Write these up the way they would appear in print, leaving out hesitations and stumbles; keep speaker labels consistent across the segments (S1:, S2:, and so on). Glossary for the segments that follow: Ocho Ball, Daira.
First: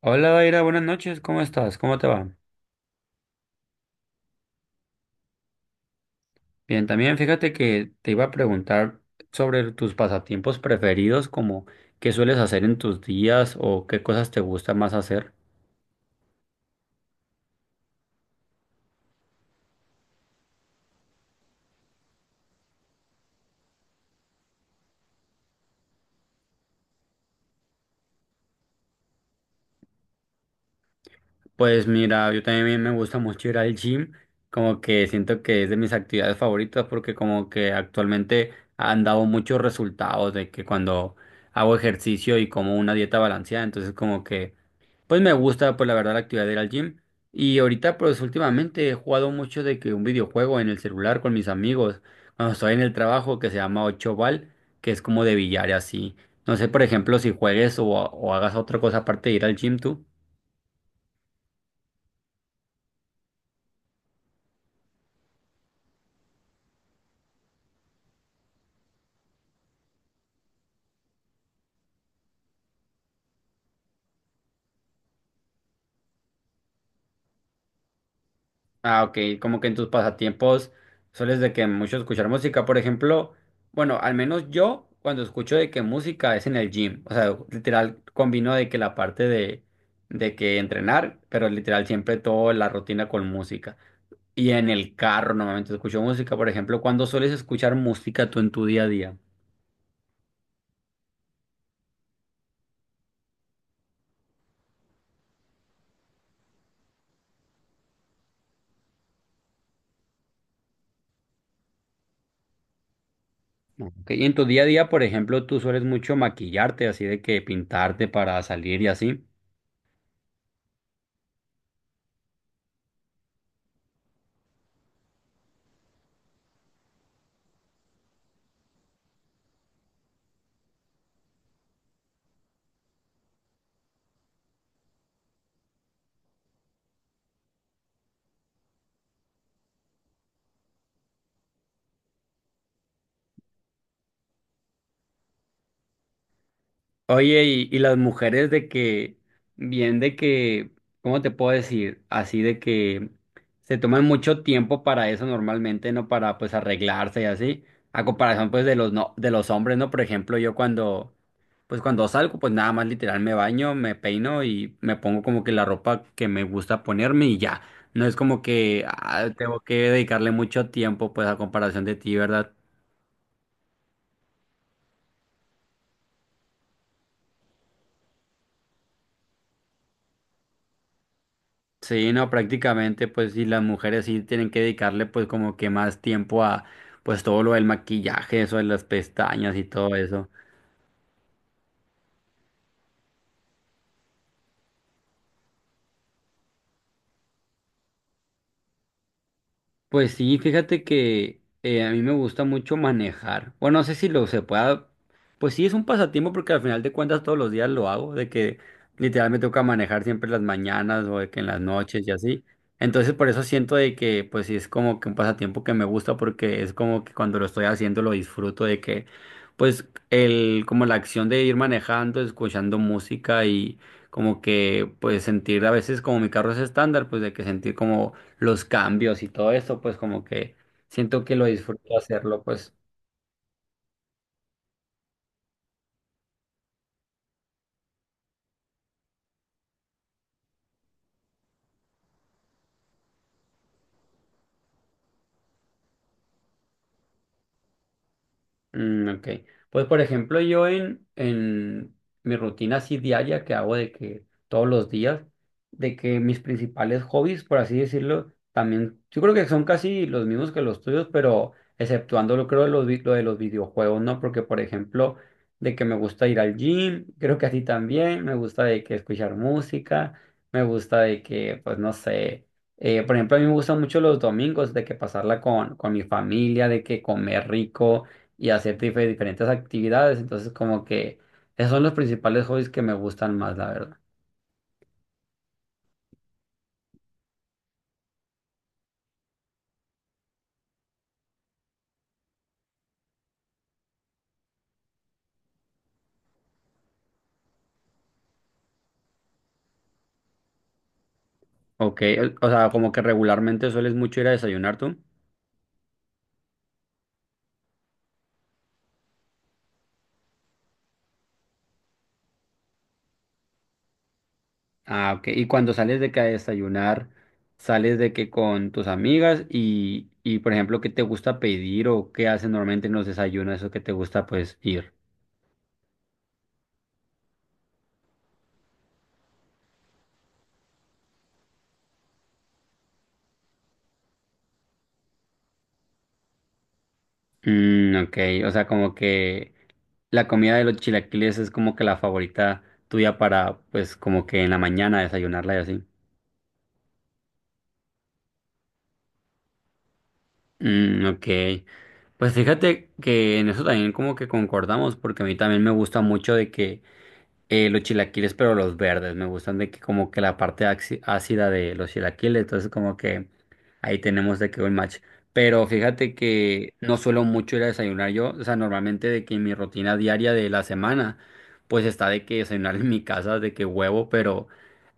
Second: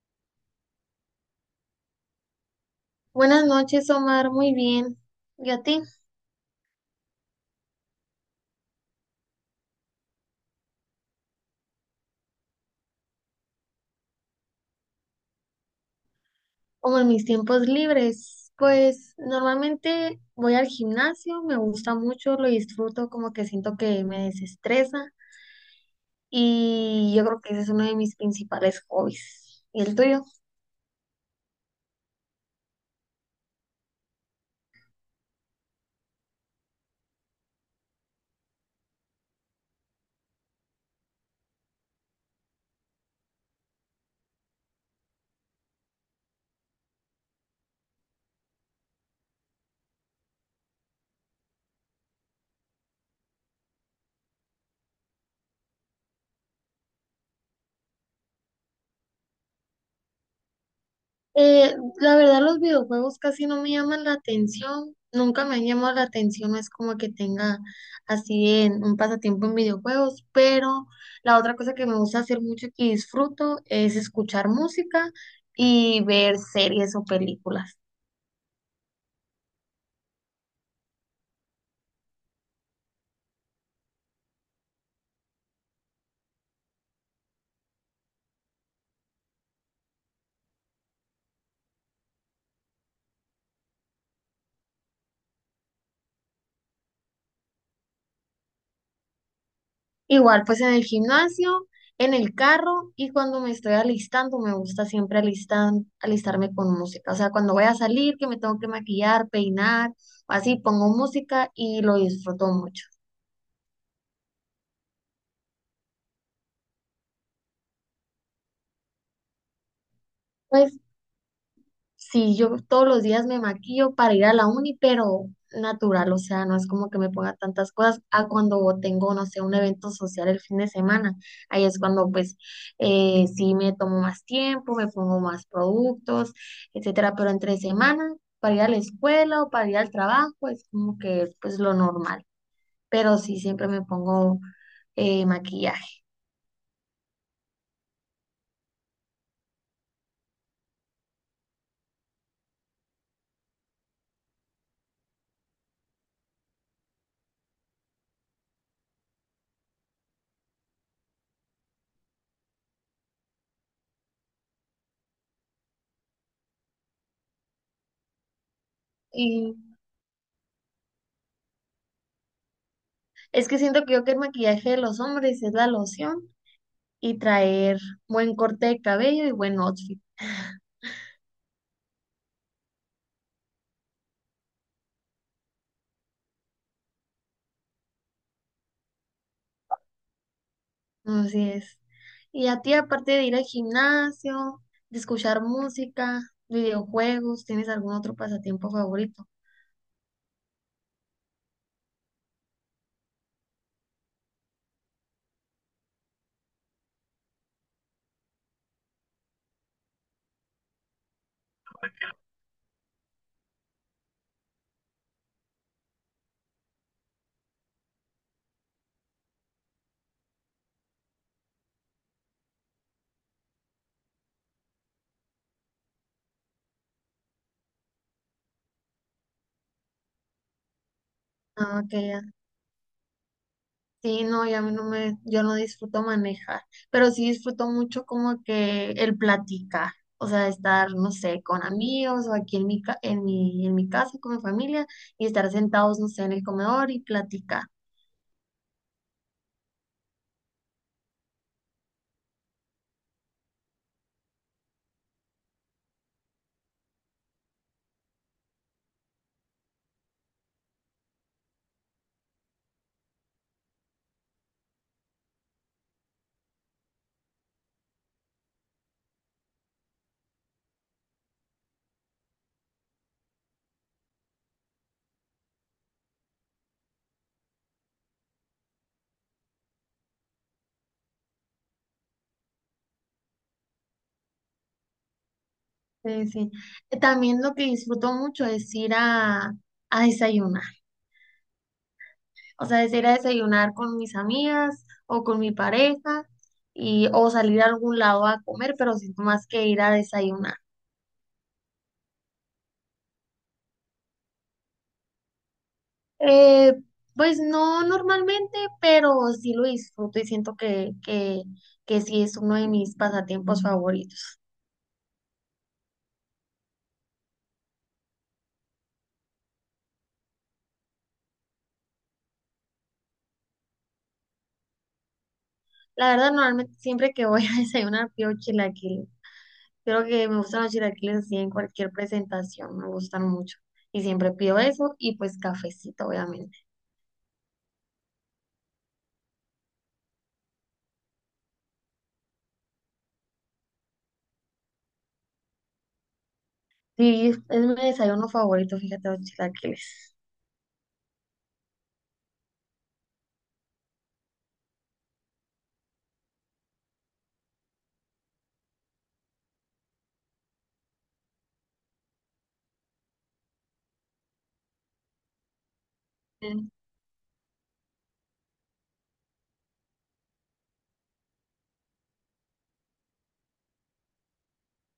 S1: Hola, Daira, buenas noches, ¿cómo estás? ¿Cómo te va?
S2: Buenas noches, Omar. Muy bien. ¿Y a ti?
S1: Bien, también fíjate que te iba a preguntar sobre tus pasatiempos preferidos, como qué sueles hacer en tus días o qué cosas te gusta más hacer.
S2: Como en mis tiempos libres, pues normalmente voy al gimnasio, me gusta mucho, lo disfruto, como que siento que me desestresa y yo creo que ese es uno de mis principales hobbies. ¿Y el tuyo?
S1: Pues mira, yo también me gusta mucho ir al gym, como que siento que es de mis actividades favoritas porque como que actualmente han dado muchos resultados de que cuando hago ejercicio y como una dieta balanceada, entonces como que pues me gusta, pues la verdad, la actividad de ir al gym. Y ahorita, pues últimamente he jugado mucho de que un videojuego en el celular con mis amigos, cuando estoy en el trabajo, que se llama Ocho Ball, que es como de billar y así. No sé, por ejemplo, si juegues o hagas otra cosa aparte de ir al gym tú.
S2: Eh, la verdad, los videojuegos casi no me llaman la atención, nunca me han llamado la atención, no es como que tenga así en un pasatiempo en videojuegos, pero la otra cosa que me gusta hacer mucho y que disfruto es escuchar música y ver series o películas.
S1: Ah, ok, como que en tus pasatiempos sueles de que mucho escuchar música, por ejemplo, bueno, al menos yo cuando escucho de que música es en el gym, o sea, literal combino de que la parte de que entrenar, pero literal siempre toda la rutina con música. Y en el carro normalmente escucho música, por ejemplo, cuando sueles escuchar música tú en tu día a día.
S2: Igual, pues en el gimnasio, en el carro y cuando me estoy alistando, me gusta siempre alistarme con música. O sea, cuando voy a salir, que me tengo que maquillar, peinar, así pongo música y lo disfruto mucho.
S1: Ok, y en tu día a día, por ejemplo, tú sueles mucho maquillarte, así de que pintarte para salir y así.
S2: Pues sí, yo todos los días me maquillo para ir a la uni, pero natural, o sea, no es como que me ponga tantas cosas a cuando tengo, no sé, un evento social el fin de semana. Ahí es cuando pues sí me tomo más tiempo, me pongo más productos, etcétera, pero entre semana, para ir a la escuela o para ir al trabajo, es como que pues lo normal, pero sí siempre me pongo maquillaje.
S1: Oye, y las mujeres de que, bien de que, ¿cómo te puedo decir? Así de que se toman mucho tiempo para eso normalmente, ¿no? Para pues arreglarse y así. A comparación pues de los no, de los hombres, ¿no? Por ejemplo, yo cuando, pues cuando salgo, pues nada más literal me baño, me peino y me pongo como que la ropa que me gusta ponerme y ya. No es como que ah,
S2: Y
S1: tengo que dedicarle mucho tiempo pues a comparación de ti, ¿verdad?
S2: es que siento que yo que el maquillaje de los hombres es la loción. Y traer buen corte de cabello y buen outfit.
S1: Sí, no, prácticamente, pues sí, las mujeres sí tienen que dedicarle pues como que más tiempo a pues todo lo del maquillaje, eso de las pestañas y todo eso.
S2: Así es. Y a ti, aparte de ir al gimnasio, de escuchar música, videojuegos, ¿tienes algún otro pasatiempo favorito?
S1: Pues sí, fíjate que a mí me gusta mucho manejar. Bueno, no sé si lo se pueda. Pues sí, es un pasatiempo porque al final de cuentas todos los días lo hago, de que literal me toca manejar siempre en las mañanas o de que en las noches y así. Entonces por eso siento de que pues sí es como que un pasatiempo que me gusta porque es como que cuando lo estoy haciendo lo disfruto de que pues el como la acción de ir manejando, escuchando música y como que pues sentir a veces como mi carro es estándar, pues de que sentir como los cambios y todo eso, pues como que siento que lo
S2: Ah, ok,
S1: disfruto
S2: ya.
S1: hacerlo, pues.
S2: Sí, no, yo a mí no me, yo no disfruto manejar, pero sí disfruto mucho como que el platicar, o sea, estar, no sé, con amigos o aquí en en mi casa con mi familia y estar sentados, no sé, en el comedor y platicar.
S1: Mm, ok. Pues por ejemplo, yo en mi rutina así diaria que hago de que todos los días, de que mis principales hobbies, por así decirlo, también, yo creo que son casi los mismos que los tuyos, pero exceptuando lo creo de los, lo de los videojuegos, ¿no? Porque por ejemplo, de que me gusta ir al gym, creo que a ti también, me gusta de que escuchar música, me gusta de que, pues no sé. Por ejemplo, a mí me gustan mucho los domingos de que pasarla con mi familia, de que comer rico y hacer diferentes actividades. Entonces, como que esos son los principales hobbies que me gustan más, la verdad.
S2: Sí, sí. También lo que disfruto mucho es ir a desayunar, o sea, es ir a desayunar con mis amigas o con mi pareja y, o salir a algún lado a comer, pero siento más que ir a desayunar.
S1: Ok, o sea, como que regularmente sueles mucho ir a desayunar tú.
S2: Eh, pues no normalmente, pero sí lo disfruto y siento que sí es uno de mis pasatiempos favoritos.
S1: Ah, ok. Y cuando sales de que a desayunar, sales de que con tus amigas y por ejemplo, ¿qué te gusta pedir o qué hacen normalmente en los desayunos, eso que te gusta pues ir?
S2: La verdad, normalmente siempre que voy a desayunar pido chilaquiles. Creo que me gustan los chilaquiles así en cualquier presentación, me gustan mucho. Y siempre pido eso y pues cafecito, obviamente.
S1: Mm, ok, o sea, como que la comida de los chilaquiles es como que la favorita tuya para pues como que en la mañana desayunarla y así.
S2: Sí, es mi desayuno favorito, fíjate, los chilaquiles.
S1: Mm, ok. Pues fíjate que en eso también como que concordamos, porque a mí también me gusta mucho de que los chilaquiles, pero los verdes, me gustan de que como que la parte ácida de los chilaquiles, entonces como que ahí tenemos de que un match. Pero fíjate
S2: Mm.
S1: que no suelo mucho ir a desayunar yo, o sea, normalmente de que mi rutina diaria de la semana, pues está de que desayunar en mi casa, de que huevo, pero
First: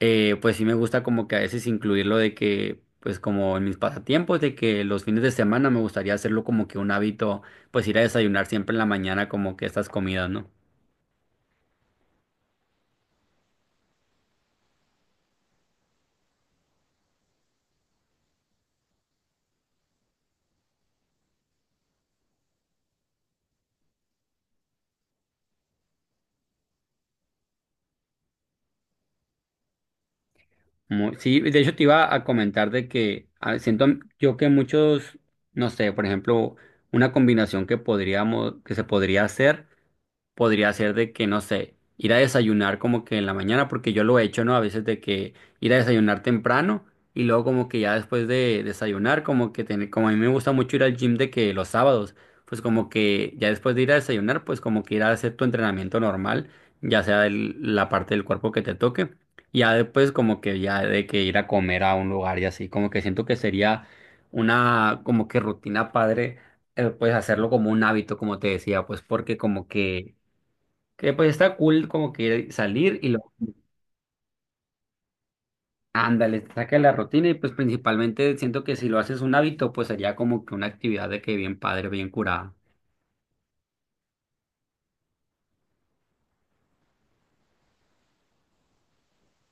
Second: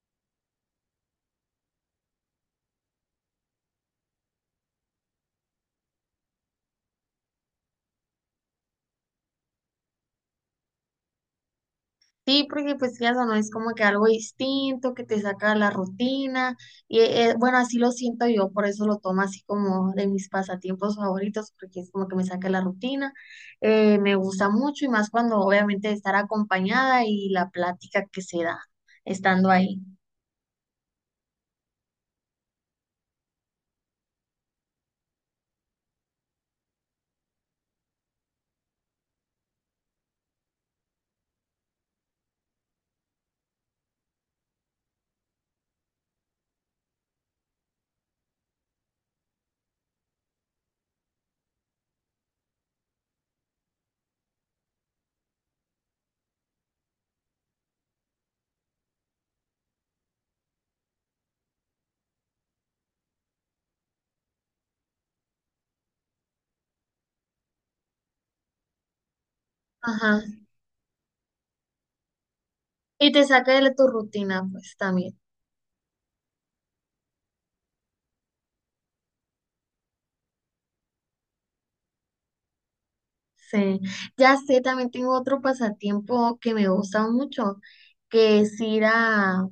S1: pues sí me gusta como que a veces incluirlo de que, pues como en mis pasatiempos, de que los fines de semana me gustaría hacerlo como que un hábito, pues ir a desayunar siempre en la mañana como que estas comidas, ¿no?
S2: Sí, porque pues ya no es como que algo distinto, que te saca de la rutina. Y bueno, así lo siento yo, por eso lo tomo así como de mis pasatiempos favoritos, porque es como que me saca de la rutina. Me gusta mucho y más cuando obviamente estar acompañada y la plática que se da estando ahí.
S1: Muy- sí, de hecho te iba a comentar de que ah, siento yo que muchos, no sé, por ejemplo, una combinación que podríamos, que se podría hacer. Podría ser de que, no sé, ir a desayunar como que en la mañana, porque yo lo he hecho, ¿no? A veces de que ir a desayunar temprano y luego como que ya después de desayunar, como que tener, como a mí me gusta mucho ir al gym de que los sábados, pues como que ya después de ir a desayunar, pues como que ir a hacer tu entrenamiento normal, ya sea la parte del cuerpo que te toque, y ya después como que ya de que ir a comer a un lugar y así, como que siento que sería una como que rutina padre pues hacerlo como un hábito, como te decía, pues porque como que
S2: Ajá.
S1: que está cool como que salir y
S2: Y te
S1: lo,
S2: saca de tu rutina, pues también.
S1: ándale, te saca de la rutina y pues principalmente siento que si lo haces un hábito, pues sería como que una actividad de que bien padre, bien curada.
S2: Sí. Ya sé, también tengo otro pasatiempo que me gusta mucho, que es ir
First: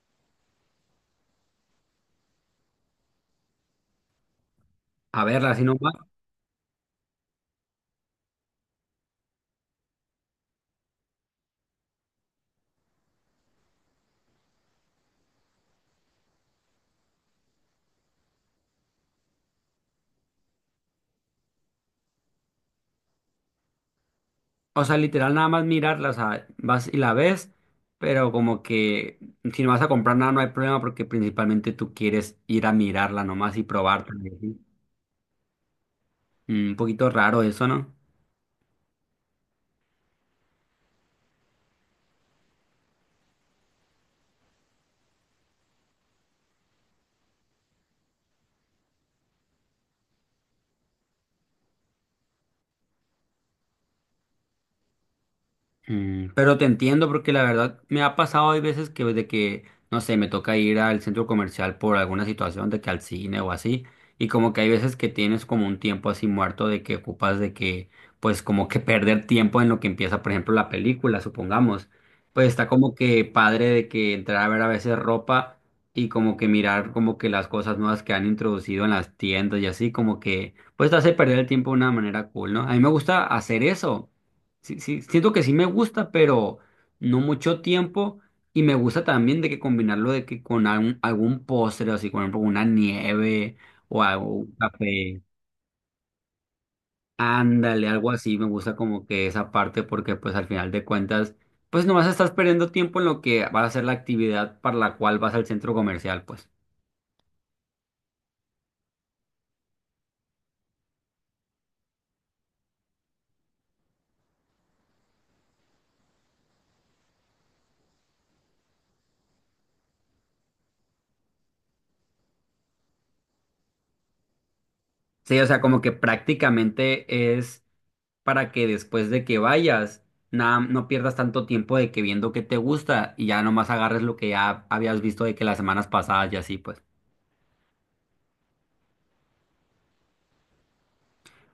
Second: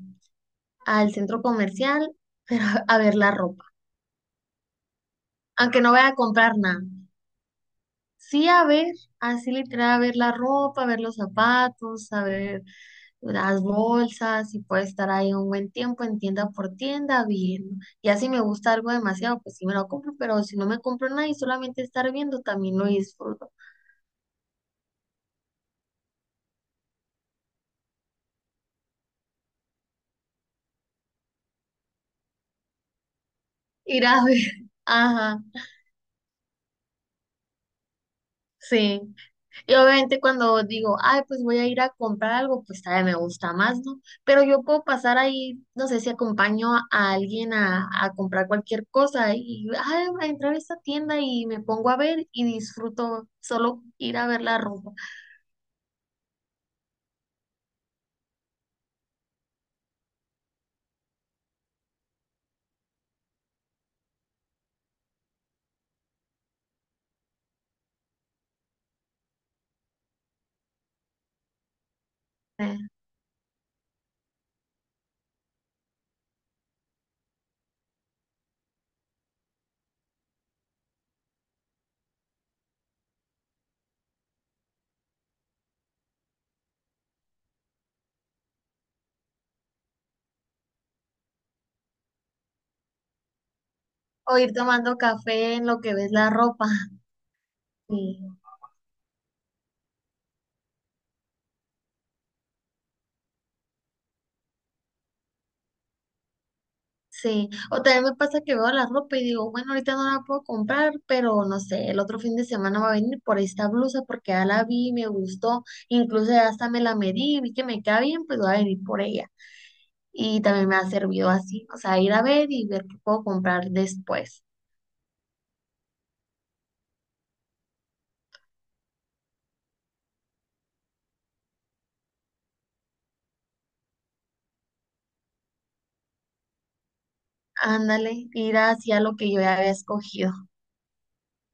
S2: al centro comercial, pero a ver la ropa.
S1: A verla, así
S2: Aunque no
S1: nomás,
S2: voy a comprar nada. Sí, a ver, así literal, a ver la ropa, a ver los zapatos, a ver las bolsas, y puedo estar ahí un buen tiempo en tienda por tienda viendo. Ya si me gusta algo demasiado, pues sí me lo compro, pero si no me compro nada y solamente estar viendo, también lo disfruto.
S1: o sea, literal nada más mirarla, o sea, vas y la ves, pero como que si no vas a comprar nada no hay problema porque principalmente tú quieres ir a mirarla nomás y
S2: Ir
S1: probarla,
S2: a
S1: y
S2: ver.
S1: así.
S2: Ajá,
S1: Mm, un poquito raro eso, ¿no?
S2: sí. Y obviamente cuando digo, ay, pues voy a ir a comprar algo, pues todavía me gusta más, ¿no? Pero yo puedo pasar ahí, no sé si acompaño a alguien a comprar cualquier cosa y, ay, voy a entrar a esta tienda y me pongo a ver y disfruto solo ir a ver la ropa.
S1: Mm, pero te entiendo porque la verdad me ha pasado hay veces que de que, no sé, me toca ir al centro comercial por alguna situación de que al cine o así, y como que hay veces que tienes como un tiempo así muerto de que ocupas de que, pues como que perder tiempo en lo que empieza, por ejemplo, la película, supongamos, pues está
S2: eh,
S1: como que padre de que entrar a ver a veces ropa y como que mirar como que las cosas nuevas que han introducido en las tiendas y así, como que, pues te hace perder el tiempo de una manera cool, ¿no? A mí me gusta hacer eso. Sí, sí, siento que sí me gusta, pero no mucho tiempo. Y me gusta también de que combinarlo de que con algún postre, así, por ejemplo, una nieve o algo-
S2: O ir
S1: un
S2: tomando
S1: café.
S2: café en lo que ves la ropa.
S1: Ándale, algo así.
S2: Sí.
S1: Me gusta como que esa parte porque pues al final de cuentas, pues nomás estás perdiendo tiempo en lo que va a ser la actividad para la cual vas al centro comercial, pues.
S2: Sí, o también me pasa que veo la ropa y digo, bueno, ahorita no la puedo comprar, pero no sé, el otro fin de semana va a venir por esta blusa porque ya la vi, me gustó, incluso ya hasta me la medí, vi que me queda bien, pues voy a venir por ella. Y también me ha servido así, o sea, ir a ver y ver qué puedo comprar después.
S1: Sí, o sea, como que prácticamente es para que después de que vayas, nada, no pierdas tanto tiempo de que viendo qué te gusta y ya nomás agarres lo que ya habías visto de que las semanas pasadas y así, pues.
S2: Ándale, ir hacia lo que yo ya había escogido,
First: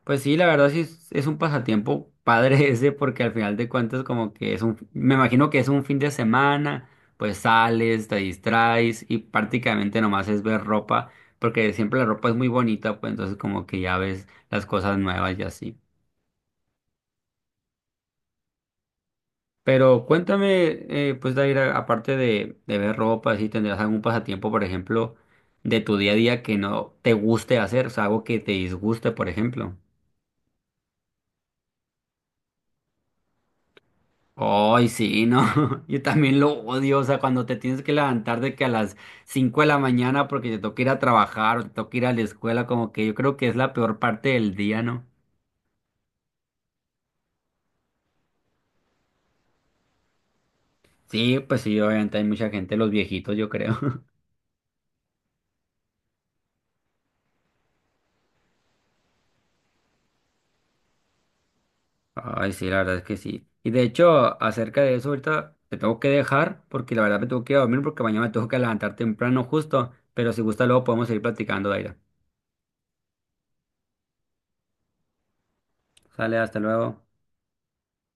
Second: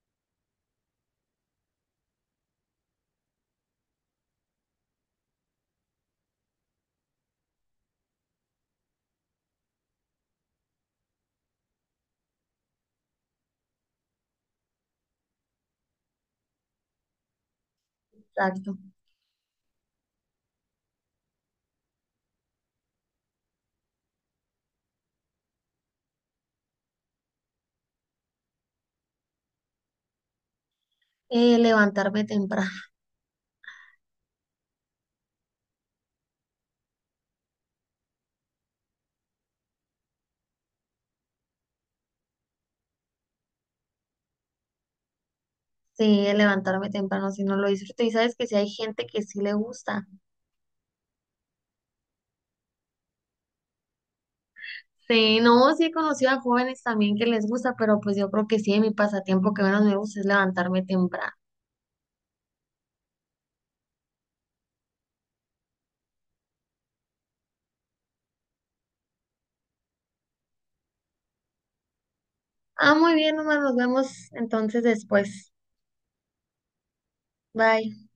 S1: Pues sí, la verdad sí es un pasatiempo padre ese porque al final de cuentas como que es un, me imagino que es un fin de semana, pues sales, te distraes y prácticamente nomás es ver ropa porque siempre la ropa es muy bonita, pues entonces como que ya ves las cosas nuevas y así.
S2: exacto.
S1: Pero cuéntame, pues Daira, aparte de ver ropa, si tendrás algún pasatiempo, por ejemplo, de tu día a día que no te guste hacer, o sea, algo que te disguste, por ejemplo.
S2: Levantarme temprano,
S1: Ay, sí, no, yo también lo odio, o sea, cuando te tienes que levantar de que a las 5 de la mañana porque te toca ir a trabajar o te toca ir a la escuela, como que yo creo que es la peor parte del día, ¿no?
S2: sí, levantarme temprano, si no lo disfruto. Y sabes que si hay gente que sí le gusta.
S1: Sí, pues sí, obviamente hay mucha gente, los viejitos, yo creo.
S2: Sí, no, sí he conocido a jóvenes también que les gusta, pero pues yo creo que sí, mi pasatiempo que menos me gusta es levantarme temprano.
S1: Ay, sí, la verdad es que sí. Y de hecho, acerca de eso, ahorita te tengo que dejar porque la verdad me tengo que ir a dormir porque mañana me tengo que levantar temprano justo. Pero si gusta, luego podemos seguir platicando, Daira.
S2: Ah, muy bien, Omar, nos vemos entonces después.
S1: Sale, hasta luego.
S2: Bye.